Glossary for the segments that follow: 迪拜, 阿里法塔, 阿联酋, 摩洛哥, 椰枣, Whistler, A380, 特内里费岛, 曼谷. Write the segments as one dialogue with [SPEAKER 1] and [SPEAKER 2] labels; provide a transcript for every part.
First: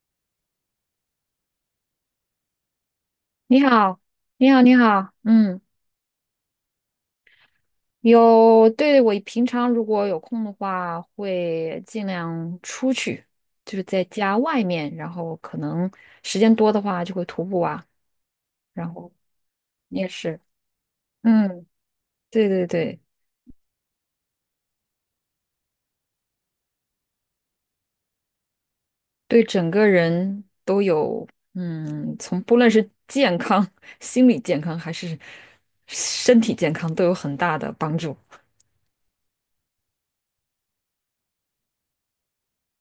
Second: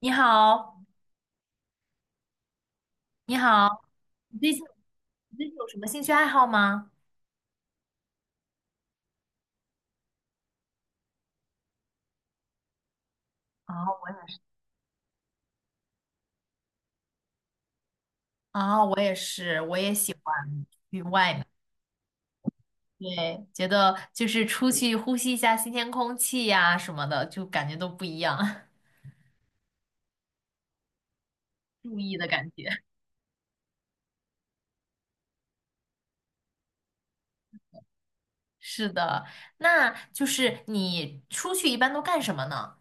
[SPEAKER 1] 你好，你
[SPEAKER 2] 你
[SPEAKER 1] 好，
[SPEAKER 2] 好，
[SPEAKER 1] 你
[SPEAKER 2] 你
[SPEAKER 1] 最
[SPEAKER 2] 好，
[SPEAKER 1] 近
[SPEAKER 2] 你好，
[SPEAKER 1] 你最近
[SPEAKER 2] 嗯，
[SPEAKER 1] 有什么兴趣爱好吗？
[SPEAKER 2] 有，对，我平常如果有空的话，会尽量出去，就是
[SPEAKER 1] 啊，
[SPEAKER 2] 在
[SPEAKER 1] 我
[SPEAKER 2] 家外面，然后可能时间多的话就会徒步啊，
[SPEAKER 1] 啊，
[SPEAKER 2] 然
[SPEAKER 1] 我
[SPEAKER 2] 后
[SPEAKER 1] 也是，我也
[SPEAKER 2] 你也
[SPEAKER 1] 喜
[SPEAKER 2] 是，
[SPEAKER 1] 欢去外面。
[SPEAKER 2] 嗯，对对对，
[SPEAKER 1] 对，觉得就是出去呼吸一下新鲜空气呀、什么的，就感觉都不一样，
[SPEAKER 2] 对整个人都有，
[SPEAKER 1] 注意的
[SPEAKER 2] 从
[SPEAKER 1] 感
[SPEAKER 2] 不论
[SPEAKER 1] 觉。
[SPEAKER 2] 是 健康、心理健康还是身体健康都有很大的帮助。
[SPEAKER 1] 是的，那就是你出去一般都干什么呢？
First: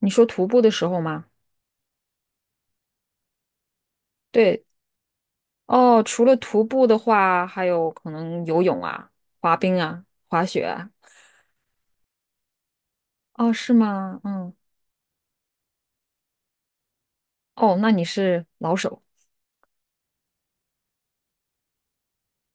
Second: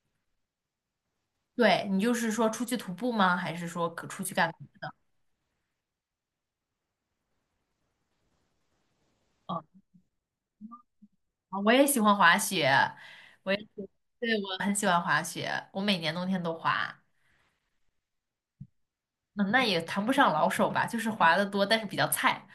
[SPEAKER 2] 你说徒步的时候吗？
[SPEAKER 1] 对，你就是说出去徒步吗？还是说可出去干？
[SPEAKER 2] 对哦，除了徒步的话，还有可能游泳啊、滑
[SPEAKER 1] 嗯，
[SPEAKER 2] 冰啊、滑雪啊。
[SPEAKER 1] 啊我也喜欢滑雪，我
[SPEAKER 2] 哦，
[SPEAKER 1] 也喜，
[SPEAKER 2] 是吗？
[SPEAKER 1] 对，
[SPEAKER 2] 嗯，
[SPEAKER 1] 我很喜欢滑雪，我每年冬天都滑。
[SPEAKER 2] 哦，那你是老手
[SPEAKER 1] 嗯，那也谈不上老手吧，就是滑的多，但是比较菜。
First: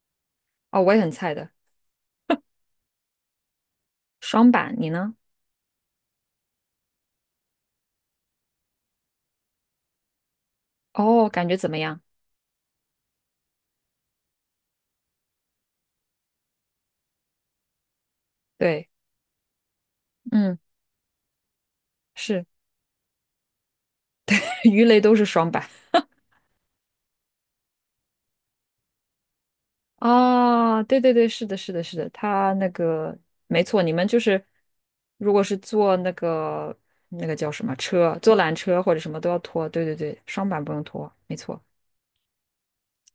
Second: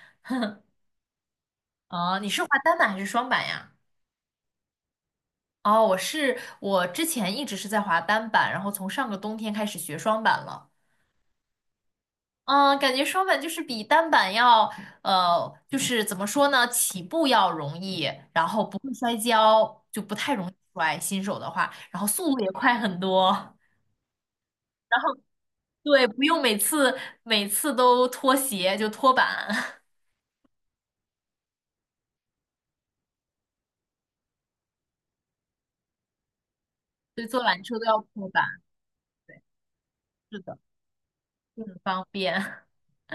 [SPEAKER 2] 哦，我也很菜的。
[SPEAKER 1] 啊。你是滑单板还是双板呀？
[SPEAKER 2] 双板，你呢？
[SPEAKER 1] 哦，我之前一直是在滑单板，然后从上个冬天开始学双板了。
[SPEAKER 2] 哦，感觉怎么样？
[SPEAKER 1] 嗯，感觉双板就是比单板要，就是怎么说呢，起步要容易，然后不
[SPEAKER 2] 对，
[SPEAKER 1] 会摔跤，就不太容易
[SPEAKER 2] 嗯，
[SPEAKER 1] 摔，新手的话，然后速度
[SPEAKER 2] 是，
[SPEAKER 1] 也快很多。
[SPEAKER 2] 鱼雷都是双板
[SPEAKER 1] 对，不用每次都脱鞋，就脱板。
[SPEAKER 2] 啊。对对对，是的，是的，是的，他那个没错，你们就是如果是坐那个
[SPEAKER 1] 对，坐
[SPEAKER 2] 叫
[SPEAKER 1] 缆
[SPEAKER 2] 什么
[SPEAKER 1] 车都要
[SPEAKER 2] 车，
[SPEAKER 1] 脱
[SPEAKER 2] 坐
[SPEAKER 1] 板，
[SPEAKER 2] 缆车或者什么都要拖。对对对，
[SPEAKER 1] 是
[SPEAKER 2] 双
[SPEAKER 1] 的，
[SPEAKER 2] 板不用拖，没错。
[SPEAKER 1] 就很方便。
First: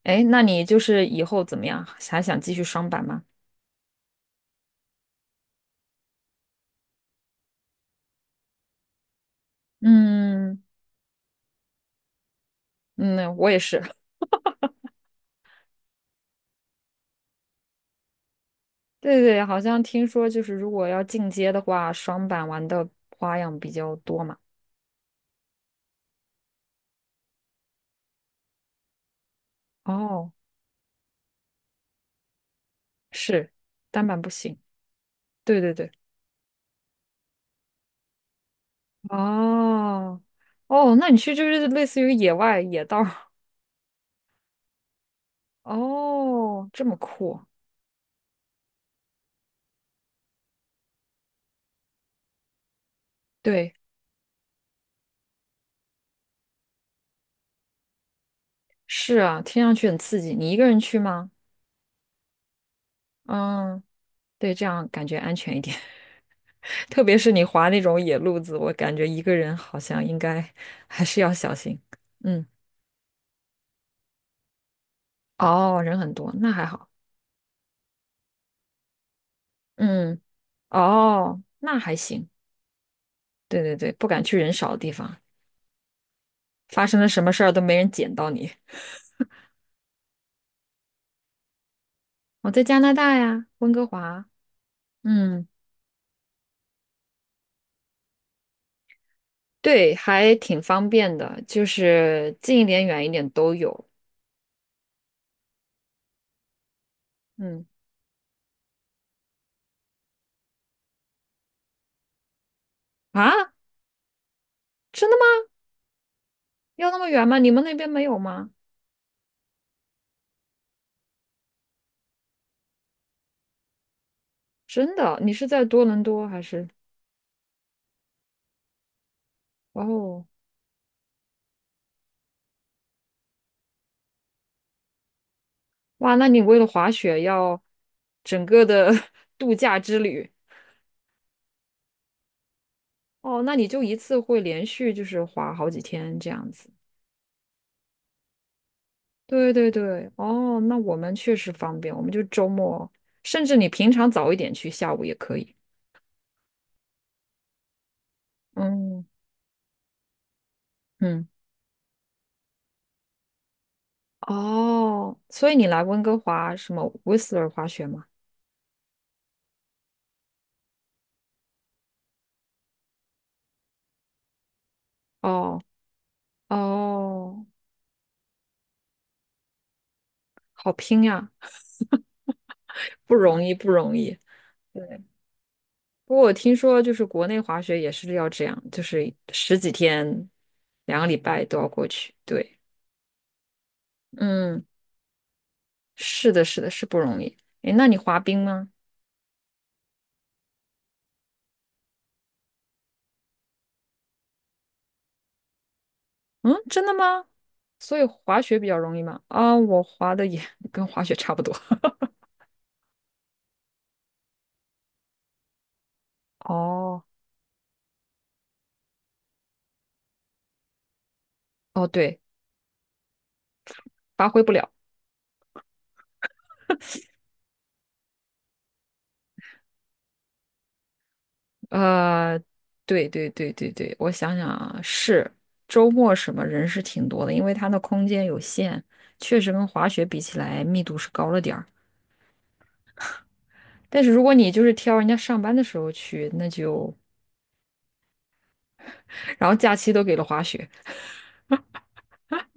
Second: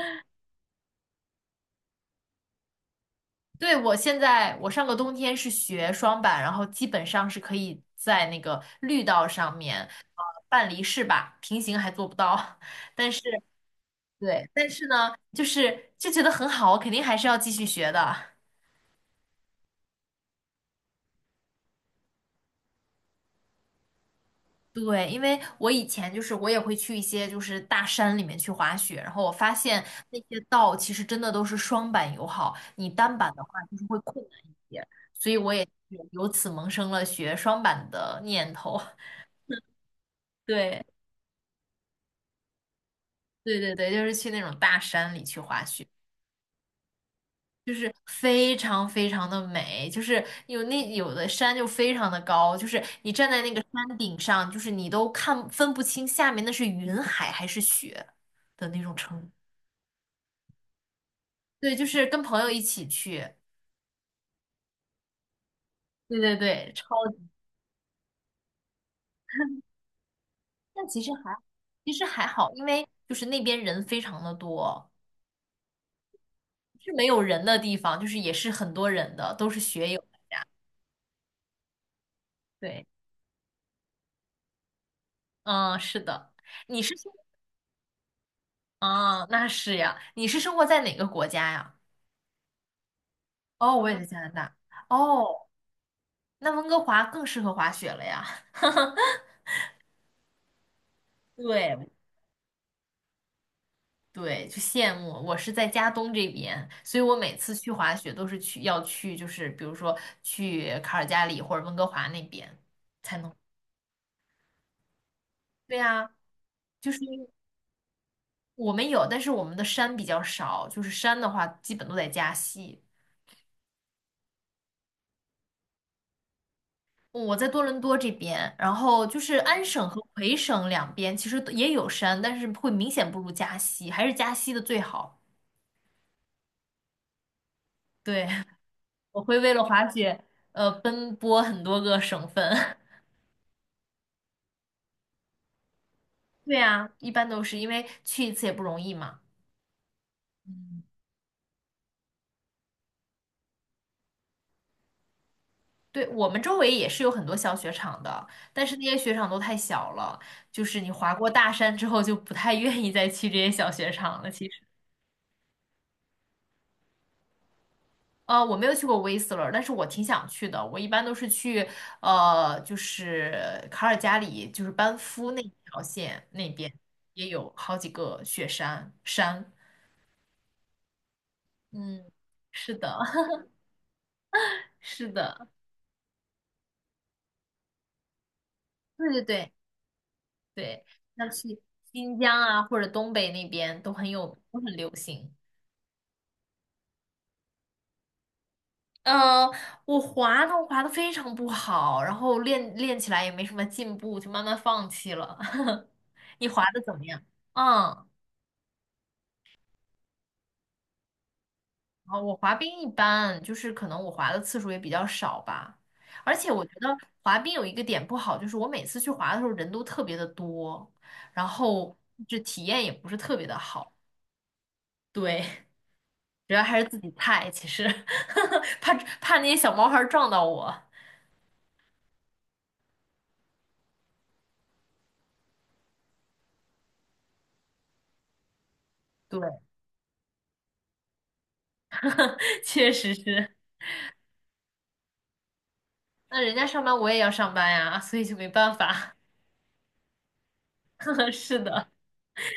[SPEAKER 2] 哎，那你就是以后怎么样？还想继续双板吗？
[SPEAKER 1] 对，我现在我上个冬天是学双板，然后基本上是可以在那个绿道上面，呃，
[SPEAKER 2] 嗯
[SPEAKER 1] 半离式吧，平行还做不到，但是
[SPEAKER 2] 嗯，我也是。
[SPEAKER 1] 对，但是呢，就觉得很好，我肯定还是要继续学的。
[SPEAKER 2] 对对，好像听说就是如果要进阶的话，双板玩的花样比较多嘛。
[SPEAKER 1] 对，因为我以前就是我也会去一些就是大山里面去滑雪，然后我发现那
[SPEAKER 2] 哦，
[SPEAKER 1] 些道其实真的都是双板友好，你单板的话
[SPEAKER 2] 是，
[SPEAKER 1] 就是会
[SPEAKER 2] 单板
[SPEAKER 1] 困
[SPEAKER 2] 不
[SPEAKER 1] 难
[SPEAKER 2] 行。
[SPEAKER 1] 一些，所以我
[SPEAKER 2] 对
[SPEAKER 1] 也是
[SPEAKER 2] 对对。
[SPEAKER 1] 由此萌生了学双板的念头。
[SPEAKER 2] 哦
[SPEAKER 1] 对。
[SPEAKER 2] 哦，那你去就是类似于野外野道儿
[SPEAKER 1] 对对对，就是去那种大山里去 滑雪，
[SPEAKER 2] 哦，这么酷。
[SPEAKER 1] 就是非常非常的美，就是有的山就非常的高，就是你站在那个
[SPEAKER 2] 对，
[SPEAKER 1] 山顶上，就是你都分不清下面那是云海还是雪的那种
[SPEAKER 2] 是
[SPEAKER 1] 程度。
[SPEAKER 2] 啊，听上去很刺激。你一个人去吗？
[SPEAKER 1] 对，就是跟朋友一起去，
[SPEAKER 2] 嗯，对，这样感觉安全一点。
[SPEAKER 1] 对对对，
[SPEAKER 2] 特
[SPEAKER 1] 超
[SPEAKER 2] 别
[SPEAKER 1] 级。
[SPEAKER 2] 是你滑那种野路子，我感觉一个人好像应该
[SPEAKER 1] 但其
[SPEAKER 2] 还
[SPEAKER 1] 实
[SPEAKER 2] 是要
[SPEAKER 1] 还
[SPEAKER 2] 小心。
[SPEAKER 1] 其实还
[SPEAKER 2] 嗯，
[SPEAKER 1] 好，因为就是那边人非常的多，
[SPEAKER 2] 哦，人很多，那还好。
[SPEAKER 1] 是没有人的地方，就是也是很多人的，都是学友。
[SPEAKER 2] 嗯，哦，那还行。
[SPEAKER 1] 对，
[SPEAKER 2] 对对对，不敢去人少的地方，
[SPEAKER 1] 嗯，是的。你
[SPEAKER 2] 发
[SPEAKER 1] 是
[SPEAKER 2] 生了什么事儿都没人捡到你。
[SPEAKER 1] 啊，那是呀。你是生活在哪个国家呀？
[SPEAKER 2] 我在加拿大呀，温
[SPEAKER 1] 哦，
[SPEAKER 2] 哥
[SPEAKER 1] 我也在加拿
[SPEAKER 2] 华。
[SPEAKER 1] 大。哦，
[SPEAKER 2] 嗯，
[SPEAKER 1] 那温哥华更适合滑雪了呀。
[SPEAKER 2] 对，还挺方便的，就
[SPEAKER 1] 对
[SPEAKER 2] 是近一点、远一点都有。
[SPEAKER 1] 对，就羡慕。我是在加东这边，所以我每次
[SPEAKER 2] 嗯，
[SPEAKER 1] 去滑雪都是要去，就是比如说去卡尔加里或者温哥华那边才能。
[SPEAKER 2] 啊，真的吗？
[SPEAKER 1] 对呀，
[SPEAKER 2] 要
[SPEAKER 1] 就
[SPEAKER 2] 那
[SPEAKER 1] 是
[SPEAKER 2] 么
[SPEAKER 1] 因
[SPEAKER 2] 远
[SPEAKER 1] 为
[SPEAKER 2] 吗？你们那边没有吗？
[SPEAKER 1] 我们有，但是我们的山比较少，就是山的话基本都在加西。
[SPEAKER 2] 真的，你是在多伦多还是？
[SPEAKER 1] 我在多伦多这边，然后就是安省和
[SPEAKER 2] 哦。
[SPEAKER 1] 魁省两边其实都也有山，但是会明显不如加西，还是加西的最好。
[SPEAKER 2] 哇，那你为了滑雪要
[SPEAKER 1] 对，
[SPEAKER 2] 整 个的
[SPEAKER 1] 我 会为
[SPEAKER 2] 度
[SPEAKER 1] 了
[SPEAKER 2] 假
[SPEAKER 1] 滑
[SPEAKER 2] 之
[SPEAKER 1] 雪，
[SPEAKER 2] 旅
[SPEAKER 1] 奔波很多个省份。
[SPEAKER 2] 哦，那你就一次会连续就是滑好几天这 样
[SPEAKER 1] 对
[SPEAKER 2] 子。
[SPEAKER 1] 啊，一般都是因为去一次也不容易嘛。
[SPEAKER 2] 对对对，哦，那
[SPEAKER 1] 嗯，
[SPEAKER 2] 我们确实方便，我们就周末，甚至你平常早一点去，下午也可以。
[SPEAKER 1] 对，我们周围也是有很多小雪场的，但是那些
[SPEAKER 2] 嗯
[SPEAKER 1] 雪场都太小了，就是你滑过
[SPEAKER 2] 嗯，
[SPEAKER 1] 大山之后就不太 愿意再去这些小雪场了。其实。
[SPEAKER 2] 哦，所以你来温哥华什么 Whistler 滑雪吗？
[SPEAKER 1] 我没有去过威斯勒，但是我挺想去的。我一般都是去就是卡尔加里，就是班夫那
[SPEAKER 2] 哦
[SPEAKER 1] 条线那边也
[SPEAKER 2] 哦，
[SPEAKER 1] 有好几个雪山。
[SPEAKER 2] 好拼呀，
[SPEAKER 1] 嗯，是 的，
[SPEAKER 2] 不 容易不容易。对。
[SPEAKER 1] 是的，
[SPEAKER 2] 不过我听说就是国内滑雪也是要这样，就
[SPEAKER 1] 对
[SPEAKER 2] 是
[SPEAKER 1] 对对
[SPEAKER 2] 十几天、
[SPEAKER 1] 对，
[SPEAKER 2] 两个礼
[SPEAKER 1] 像
[SPEAKER 2] 拜都
[SPEAKER 1] 去
[SPEAKER 2] 要过去。
[SPEAKER 1] 新疆
[SPEAKER 2] 对，
[SPEAKER 1] 啊或者东北那边都很有，都
[SPEAKER 2] 嗯，
[SPEAKER 1] 很流行。
[SPEAKER 2] 是的，是的，是不容易。诶，那你滑冰吗？
[SPEAKER 1] 呃，我滑呢，我滑的非常不好，然后练起来也没什么进步，就慢慢放弃了。你
[SPEAKER 2] 嗯，
[SPEAKER 1] 滑的
[SPEAKER 2] 真
[SPEAKER 1] 怎
[SPEAKER 2] 的
[SPEAKER 1] 么样？
[SPEAKER 2] 吗？所以
[SPEAKER 1] 嗯。
[SPEAKER 2] 滑雪比较容易吗？啊，我滑的也 跟滑雪差不多。
[SPEAKER 1] 啊，我滑冰一般，就是可能我滑的次数也比较少吧。而 且我觉得
[SPEAKER 2] 哦，
[SPEAKER 1] 滑冰有一个点不好，就是我每次去滑的时候人都特别的多，然
[SPEAKER 2] 哦，
[SPEAKER 1] 后
[SPEAKER 2] 对，
[SPEAKER 1] 这体验也不是特别的好。
[SPEAKER 2] 发挥不了。
[SPEAKER 1] 对，主要还是自己菜，其实 怕那些小毛孩儿撞到我。
[SPEAKER 2] 呃，对对对对对，我想想啊，是周末什么人是挺多的，因为它的空间有限，确
[SPEAKER 1] 对，
[SPEAKER 2] 实跟滑雪比起来密度是高了点儿。
[SPEAKER 1] 确实是。
[SPEAKER 2] 但是如果你就是挑人家上班的时候去，
[SPEAKER 1] 那
[SPEAKER 2] 那
[SPEAKER 1] 人家上
[SPEAKER 2] 就，
[SPEAKER 1] 班我也要上班呀，所以就没办法。
[SPEAKER 2] 然后假期都给了滑雪，
[SPEAKER 1] 是的，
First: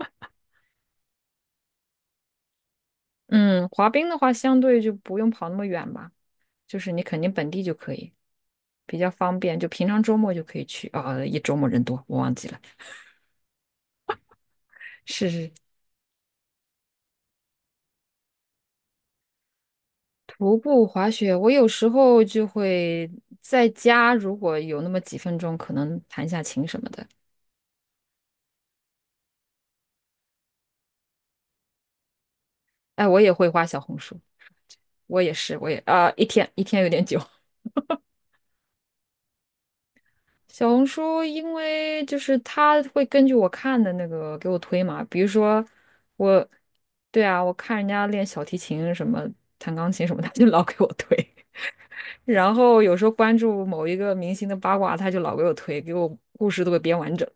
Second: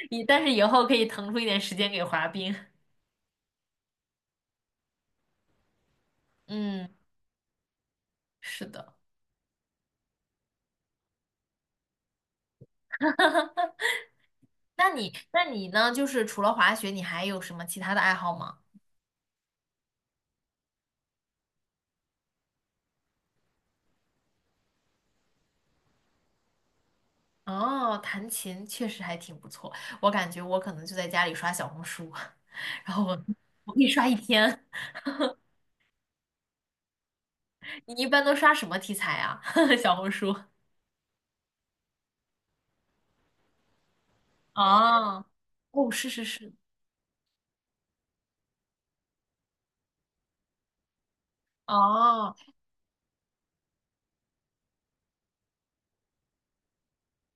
[SPEAKER 1] 以但是以后可以腾出一点时间给滑冰。
[SPEAKER 2] 嗯，滑冰的话相对就不用跑那么远吧，就
[SPEAKER 1] 嗯，
[SPEAKER 2] 是你肯定本地就可以，
[SPEAKER 1] 是的。
[SPEAKER 2] 比较方便，就平常周末就可以去啊，一周末人多，我忘记了。是
[SPEAKER 1] 那
[SPEAKER 2] 是，
[SPEAKER 1] 你呢？就是除了滑雪，你还有什么其他的爱好吗？
[SPEAKER 2] 徒步滑雪，我有时候就会在家，如果有那么几分钟，可能弹下琴什么的。
[SPEAKER 1] 哦，弹琴确实还挺不错，我感觉我可能就在家里刷小红书，然后
[SPEAKER 2] 哎，
[SPEAKER 1] 我
[SPEAKER 2] 我也会画
[SPEAKER 1] 我
[SPEAKER 2] 小
[SPEAKER 1] 可以
[SPEAKER 2] 红
[SPEAKER 1] 刷一
[SPEAKER 2] 书，
[SPEAKER 1] 天。
[SPEAKER 2] 我也是，我也啊、一天一天有点久。
[SPEAKER 1] 你一般都刷什么题材啊？小红书？
[SPEAKER 2] 小红书，因为就是它会根据我看的那个给我推嘛，比
[SPEAKER 1] 哦，
[SPEAKER 2] 如说
[SPEAKER 1] 哦，是是
[SPEAKER 2] 我，
[SPEAKER 1] 是，
[SPEAKER 2] 对啊，我看人家练小提琴什么、弹钢琴什么，他就老给我推。
[SPEAKER 1] 哦。
[SPEAKER 2] 然后有时候关注某一个明星的八卦，他就老给我推，给我故事都给编完整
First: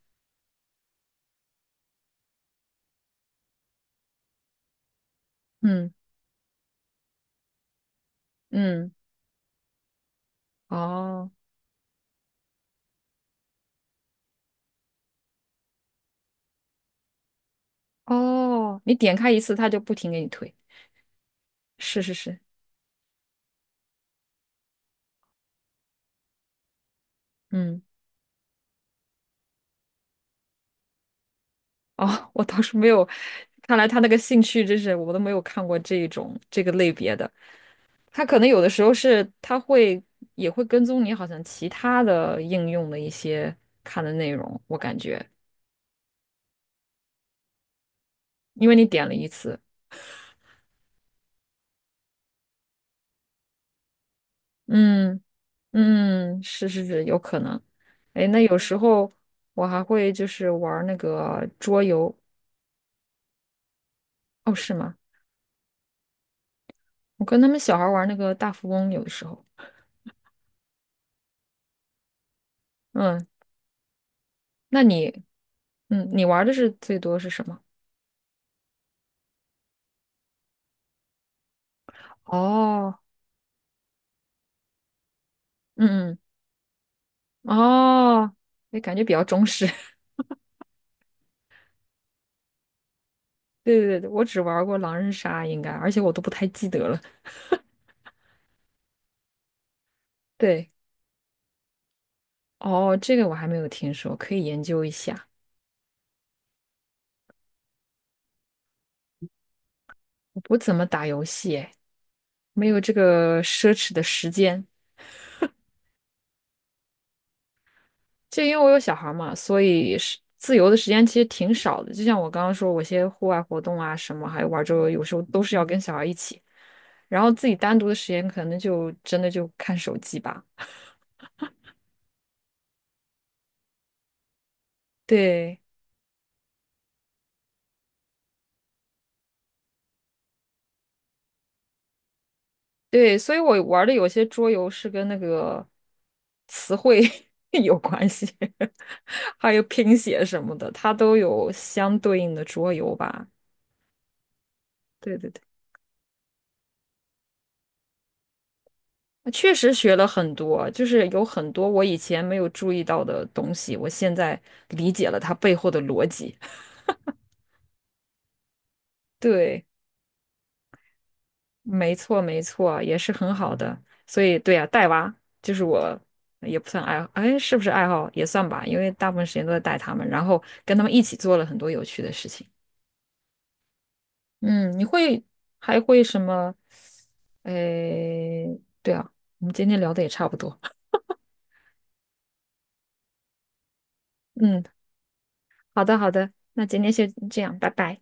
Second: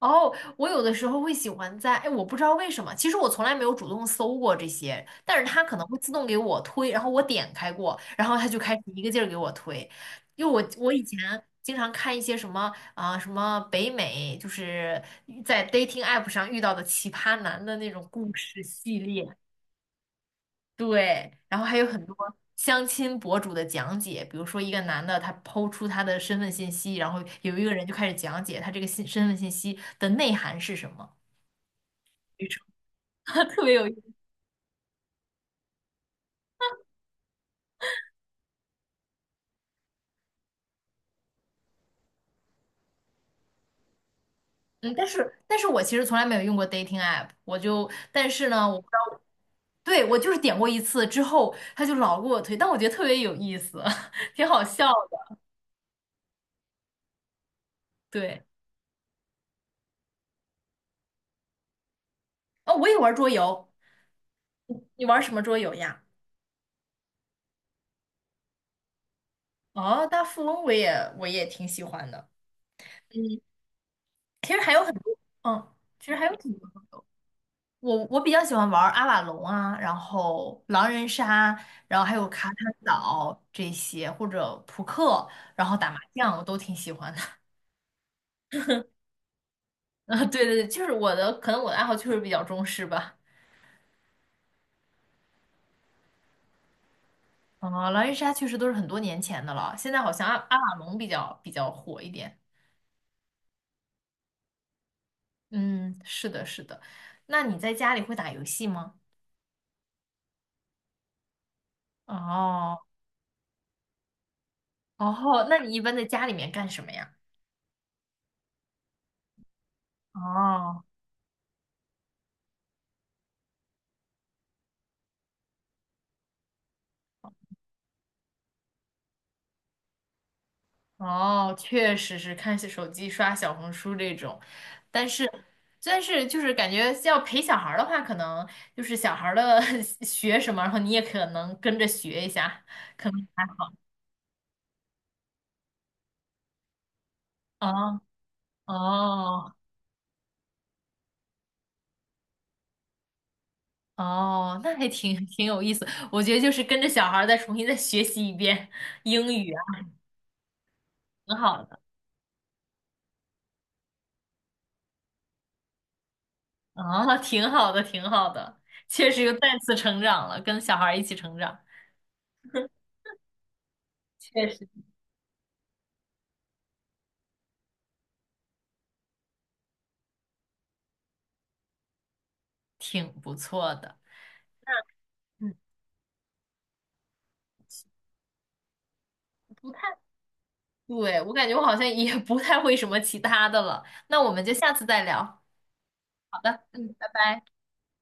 [SPEAKER 1] 哦，我有的时候会喜欢在，哎，我不知道为什么，其实我从来没有主动搜过这些，但是 它可能
[SPEAKER 2] 嗯
[SPEAKER 1] 会自动给我推，然后我点开过，然后它就开始
[SPEAKER 2] 嗯，
[SPEAKER 1] 一个劲儿给我推，因为我以前
[SPEAKER 2] 哦
[SPEAKER 1] 经常看一些什么啊、什么北美，就是在 dating app 上遇到的奇葩男的那种故事
[SPEAKER 2] 哦，你
[SPEAKER 1] 系
[SPEAKER 2] 点
[SPEAKER 1] 列，
[SPEAKER 2] 开一次，他就不停给你推。
[SPEAKER 1] 对，然后还有
[SPEAKER 2] 是
[SPEAKER 1] 很多
[SPEAKER 2] 是是，
[SPEAKER 1] 相亲博主的讲解，比如说一个男的他抛出他的身份信息，然后有一个
[SPEAKER 2] 嗯，
[SPEAKER 1] 人就开始讲解他这个身份信息的内涵是什么。
[SPEAKER 2] 哦，我
[SPEAKER 1] 女
[SPEAKER 2] 倒
[SPEAKER 1] 装，
[SPEAKER 2] 是没有，
[SPEAKER 1] 特别
[SPEAKER 2] 看
[SPEAKER 1] 有
[SPEAKER 2] 来
[SPEAKER 1] 意
[SPEAKER 2] 他那
[SPEAKER 1] 思。
[SPEAKER 2] 个兴趣真是我都没有看过这一种这个类别的。他可能有的时候是他也会跟踪你，好像其他的应用的一些看的内容，我
[SPEAKER 1] 嗯，
[SPEAKER 2] 感
[SPEAKER 1] 但
[SPEAKER 2] 觉，
[SPEAKER 1] 是但是我其实从来没有用过 dating app，但是呢，
[SPEAKER 2] 因为
[SPEAKER 1] 我
[SPEAKER 2] 你
[SPEAKER 1] 不知
[SPEAKER 2] 点了
[SPEAKER 1] 道，
[SPEAKER 2] 一次，
[SPEAKER 1] 对，我就是点过一次之后，他就老给我推，但我觉得特别有意思，挺好笑
[SPEAKER 2] 嗯
[SPEAKER 1] 的。
[SPEAKER 2] 嗯，是是是，有可能。哎，那
[SPEAKER 1] 对，
[SPEAKER 2] 有时候我还会就是玩儿那个桌游，
[SPEAKER 1] 哦，我也玩桌游，
[SPEAKER 2] 哦，是
[SPEAKER 1] 你
[SPEAKER 2] 吗？
[SPEAKER 1] 你玩什么桌游呀？
[SPEAKER 2] 我跟他们小孩儿玩儿那个大富翁，有的时候，
[SPEAKER 1] 哦，大富翁我也挺喜欢的。
[SPEAKER 2] 嗯，
[SPEAKER 1] 其实还
[SPEAKER 2] 那
[SPEAKER 1] 有很多，
[SPEAKER 2] 你，
[SPEAKER 1] 嗯，其
[SPEAKER 2] 嗯，
[SPEAKER 1] 实
[SPEAKER 2] 你
[SPEAKER 1] 还有
[SPEAKER 2] 玩儿
[SPEAKER 1] 挺
[SPEAKER 2] 的是
[SPEAKER 1] 多。
[SPEAKER 2] 最多是什么？
[SPEAKER 1] 我比较喜欢玩阿瓦隆啊，然后狼人杀，然后还有卡坦
[SPEAKER 2] 哦，
[SPEAKER 1] 岛这些，或者扑克，然后打麻
[SPEAKER 2] 嗯
[SPEAKER 1] 将，我都挺喜欢的。
[SPEAKER 2] 嗯，哦，哎，感觉比较中式。
[SPEAKER 1] 啊，对对对，就是我的，可能我的爱好确实比较中式吧。
[SPEAKER 2] 对对对，我只玩过狼人杀，应该，而且我都不太记得了。
[SPEAKER 1] 啊，狼人杀确实都是很多年前的了，现在好像阿阿
[SPEAKER 2] 对，
[SPEAKER 1] 瓦隆比较火一点。
[SPEAKER 2] 哦，这个我还没有听说，可以研究一下。
[SPEAKER 1] 嗯，是的，是的。那你在家里会打游戏吗？
[SPEAKER 2] 我不怎么打游戏，哎，没
[SPEAKER 1] 哦
[SPEAKER 2] 有这个奢侈的时间。
[SPEAKER 1] 哦，那你一般在家里面干什么呀？
[SPEAKER 2] 就因为我有小孩嘛，所以是自由的
[SPEAKER 1] 哦
[SPEAKER 2] 时间其实挺少的。就像我刚刚说，我一些户外活动啊什么，还有玩桌游，有时候都是要跟小孩一起。然后自己单独的时间，可能就真的就看手机吧。
[SPEAKER 1] 哦，确实是看手机、刷小红书这种，但是
[SPEAKER 2] 对。
[SPEAKER 1] 就是感觉要陪小孩儿的话，可能就是小孩儿的 学什么，然后你也可能跟着学一下，可
[SPEAKER 2] 对，
[SPEAKER 1] 能
[SPEAKER 2] 所以
[SPEAKER 1] 还。
[SPEAKER 2] 我玩的有些桌游是跟那个词汇 有
[SPEAKER 1] 哦
[SPEAKER 2] 关系，还
[SPEAKER 1] 哦
[SPEAKER 2] 有拼写什么的，它都有相对应的桌游吧。
[SPEAKER 1] 哦，那还
[SPEAKER 2] 对
[SPEAKER 1] 挺
[SPEAKER 2] 对对，
[SPEAKER 1] 挺有意思。我觉得就是跟着小孩儿再重新再学习一遍英语
[SPEAKER 2] 确
[SPEAKER 1] 啊，
[SPEAKER 2] 实学了很多，就是有
[SPEAKER 1] 挺
[SPEAKER 2] 很
[SPEAKER 1] 好
[SPEAKER 2] 多
[SPEAKER 1] 的。
[SPEAKER 2] 我以前没有注意到的东西，我现在理解了它背后的逻辑。
[SPEAKER 1] 啊，挺好的，挺好的，确 实又再
[SPEAKER 2] 对。
[SPEAKER 1] 次成长了，跟小孩儿一起成长，
[SPEAKER 2] 没错，没错，也是很好的。所以，
[SPEAKER 1] 确
[SPEAKER 2] 对呀、
[SPEAKER 1] 实
[SPEAKER 2] 带娃就是我也不算爱好，哎，是不是爱好也算吧？因为大部分时间都在带他们，然后跟他们一起做了很多有趣的事情。
[SPEAKER 1] 挺不错的。
[SPEAKER 2] 嗯，你会
[SPEAKER 1] 嗯，
[SPEAKER 2] 还会什么？哎，对啊，我们今
[SPEAKER 1] 不
[SPEAKER 2] 天
[SPEAKER 1] 太，
[SPEAKER 2] 聊的也差不多。
[SPEAKER 1] 对，我感觉我好像也不太会什么其他的了。那我们就
[SPEAKER 2] 嗯，
[SPEAKER 1] 下次再聊。
[SPEAKER 2] 好的，好的，
[SPEAKER 1] 好的，
[SPEAKER 2] 那今天
[SPEAKER 1] 嗯，拜
[SPEAKER 2] 先这
[SPEAKER 1] 拜。
[SPEAKER 2] 样，拜拜。